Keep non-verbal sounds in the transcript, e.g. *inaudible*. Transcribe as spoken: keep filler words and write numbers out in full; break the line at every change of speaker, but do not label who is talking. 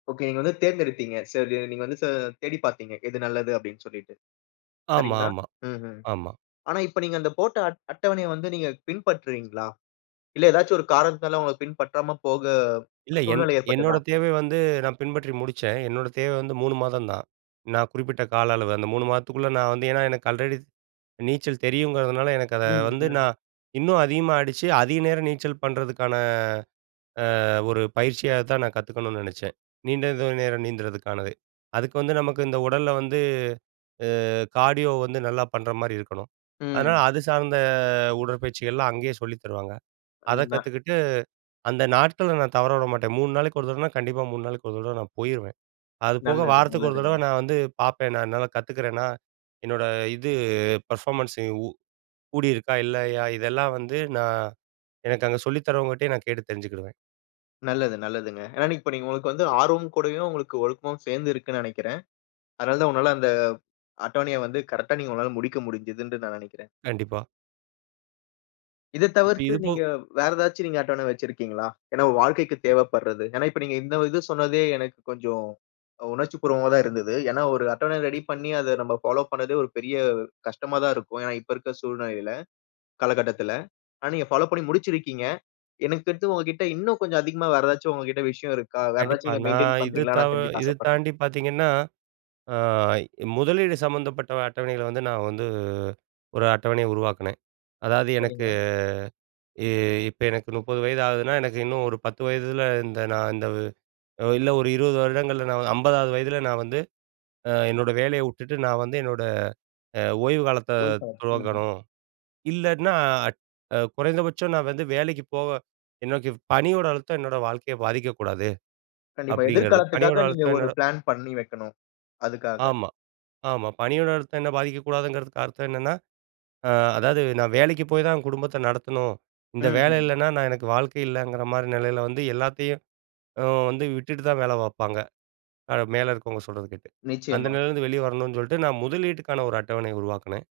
Okay. நீங்க வந்து தேர்ந்தெடுத்தீங்க. சரி நீங்க வந்து, ச தேடிப்பாத்தீங்க. எது நல்லது அப்டின்னு சொல்லிட்டு,
ஆமா,
சரிங்களா?
ஆமா,
ம்ஹம்.
ஆமா.
ஆனா இப்ப நீங்க அந்த போட்ட அட்ட அட்டவணைய வந்து நீங்கப் பின்பற்றுறீங்களா? இல்ல எதாச்சு ஒரு காரணத்தால உங்க பின்பற்றாம போக
இல்ல, என்
சூழ்நிலை
என்னோட
ஏற்பட்டுதா?
தேவை வந்து நான் பின்பற்றி முடிச்சேன். என்னோட தேவை வந்து மூணு மாதந்தான். நான் குறிப்பிட்ட கால அளவு அந்த மூணு மாதத்துக்குள்ள நான் வந்து ஏன்னா, எனக்கு ஆல்ரெடி நீச்சல் தெரியும்ங்கிறதுனால, எனக்கு அத
ம்,
வந்து,
ம்.
நான் இன்னும் அதிகமா அடிச்சு, அதிக நேரம் நீச்சல் பண்ணறதுக்கான, ஆ, ஒரு பயிற்சியாகதான் நான் கத்துக்கணும்னு நெனைச்சேன். நீண்ட தூரம் நேரம் நீந்தறதுக்கானது. அதுக்கு வந்து, நமக்கு இந்த உடல்ல வந்து, ஆ கார்டியோ வந்து நல்லா பண்ற மாரி இருக்கணும். அதனால
ம்.
அது சார்ந்த உடற்பயிற்சிகள்லாம் அங்கயே சொல்லித் தருவாங்க. அதக்
*unintelligible*
கத்துக்கிட்டு, அந்த நாட்கள நான் தவறவிடமாட்டேன். மூணு நாளைக்கு ஒரு தடவனா, கண்டிப்பா மூணு நாளுக்கு ஒரு தடவ நான் போயிருவேன். அது போக
நல்லது,
வாரத்துக்கு ஒரு தடவ
நல்லதுங்க.
நான் வந்து பாப்பேன். நான் நல்லா கத்துக்கறேனா? என்னோட இது, பெர்ஃபாமன்ஸூ உ கூடியிருக்கா? இல்லையா? இதெல்லாம் வந்து நான் எனக்கு அங்க சொல்லித் தரவங்க கிட்டயே நான் கேட்டுத் தெரிஞ்சுக்கிடுவேன்.
நல்லது, நல்லதுங்க. ஏன்னா, இப்ப நீங்க உங்களுக்கு வந்து ஆர்வமும் கூடயும் உங்களுக்கு ஒழுக்கமும் சேர்ந்து இருக்குன்னு நெனைக்கிறேன். அதனால தான் உன்னால அந்த அட்டவணைய வந்து, கரெட்டா நீ உங்களால முடிக்க முடிஞ்சதுன்டு நான் நெனைக்கிறேன்.
கண்டிப்பா.
இதத்
இப்ப
தவிர்த்து,
இது போ
நீங்க வேற ஏதாச்சு நீங்க அட்டவணை வச்சிருக்கீங்களா? ஏன்னா வாழ்க்கைக்கு தேவைப்படுறது, ஏன்னா இப்ப நீங்க இந்த இது சொன்னதே எனக்குக் கொஞ்சோம் உணர்ச்சிபூர்வமா தான் இருந்தது. ஏன்னா ஒரு அட்டவணை ரெடி பண்ணி, அத நம்ப ஃபாலோ பண்ணதே ஒரு பெரிய கஷ்டமாதான் இருக்கும். ஏன்னா இப்ப இருக்கிற சூழ்நிலையில, கால கட்டத்துல. ஆனா நீங்க ஃபாலோ பண்ணி முடிச்சிருக்கீங்க. எனக்குத் தெரிஞ்சு உங்ககிட்ட இன்னும் கொஞ்சம் அதிகமா வேற ஏதாச்சு உங்ககிட்ட விஷயம் இருக்கா? வேற ஏதாச்சு
கண்டிப்பா.
நீங்க
நான்
மெயின்டய்ன்
இது
பண்றீங்களான்னு
தவ
நான் தெரிஞ்சுக்க
இது
ஆசைப்படுறேன்.
தாண்டி பாத்தீங்கன்னா, ஆ, முதலீடு சம்பந்தப்பட்ட அட்டவணைகள வந்து நான் வந்து, ஒரு அட்டவணைய உருவாக்குனேன். அதாது எனக்கு
சரிங்க.
இ இப்ப எனக்கு முப்பது வயது ஆகுதுன்னா, எனக்கு இன்னும் ஒரு பத்து வயதுல இந்த நான் இந்த இல்ல ஒரு இருபது வருடங்கள்ல நான் அம்பதாவது வயதுல நான் வந்து ஆ, என்னோட வேலைய விட்டுட்டு நான் வந்து, என்னோட, அ, ஓய்வு காலத்த
*unintelligible* ம்.
துவங்கணும். இல்லாட்ன்னா அட் குறைந்தபட்சம் நான் வந்து வேலைக்குப் போவ எனக்குப் பணியோட அழுத்தம் என்னோட வாழ்க்கையப் பாதிக்கக் கூடாது
கண்டிப்பா.
அப்டிங்கிறது. பணியோட
எதிர்காலத்துக்காக நீங்க
அழுத்தம்
ஒரு
என்னோட
பிளான் பண்ணி வெக்கணும், அதுக்காக.
ஆமா, ஆமா. பணியோட அழுத்தம் என்ன பாதிக்கக் கூடாதுங்கறதுக்கு அர்த்தம் என்னன்னா, ஆ அதாது நான் வேலைக்குப் போய் தான் குடும்பத்தை நடத்தணும். இந்த வேலை
ம்ஹ்ம்.
இல்லன்னா நான் எனக்கு வாழ்க்கை இல்லைங்கிற மாரி நிலையில வந்து எல்லாத்தையும், ஆ வந்து விட்டுட்டு தான் வேல பாப்பாங்க. அ, மேல இருக்கவங்க சொல்றது கேட்டு. அந்த
நிச்சயமா.
நிலைல இருந்து வெளிய வரணும்னு சொல்லிட்டு நான் முதலீடுக்கான ஒரு அட்டவணைய உருவாக்குனேன்.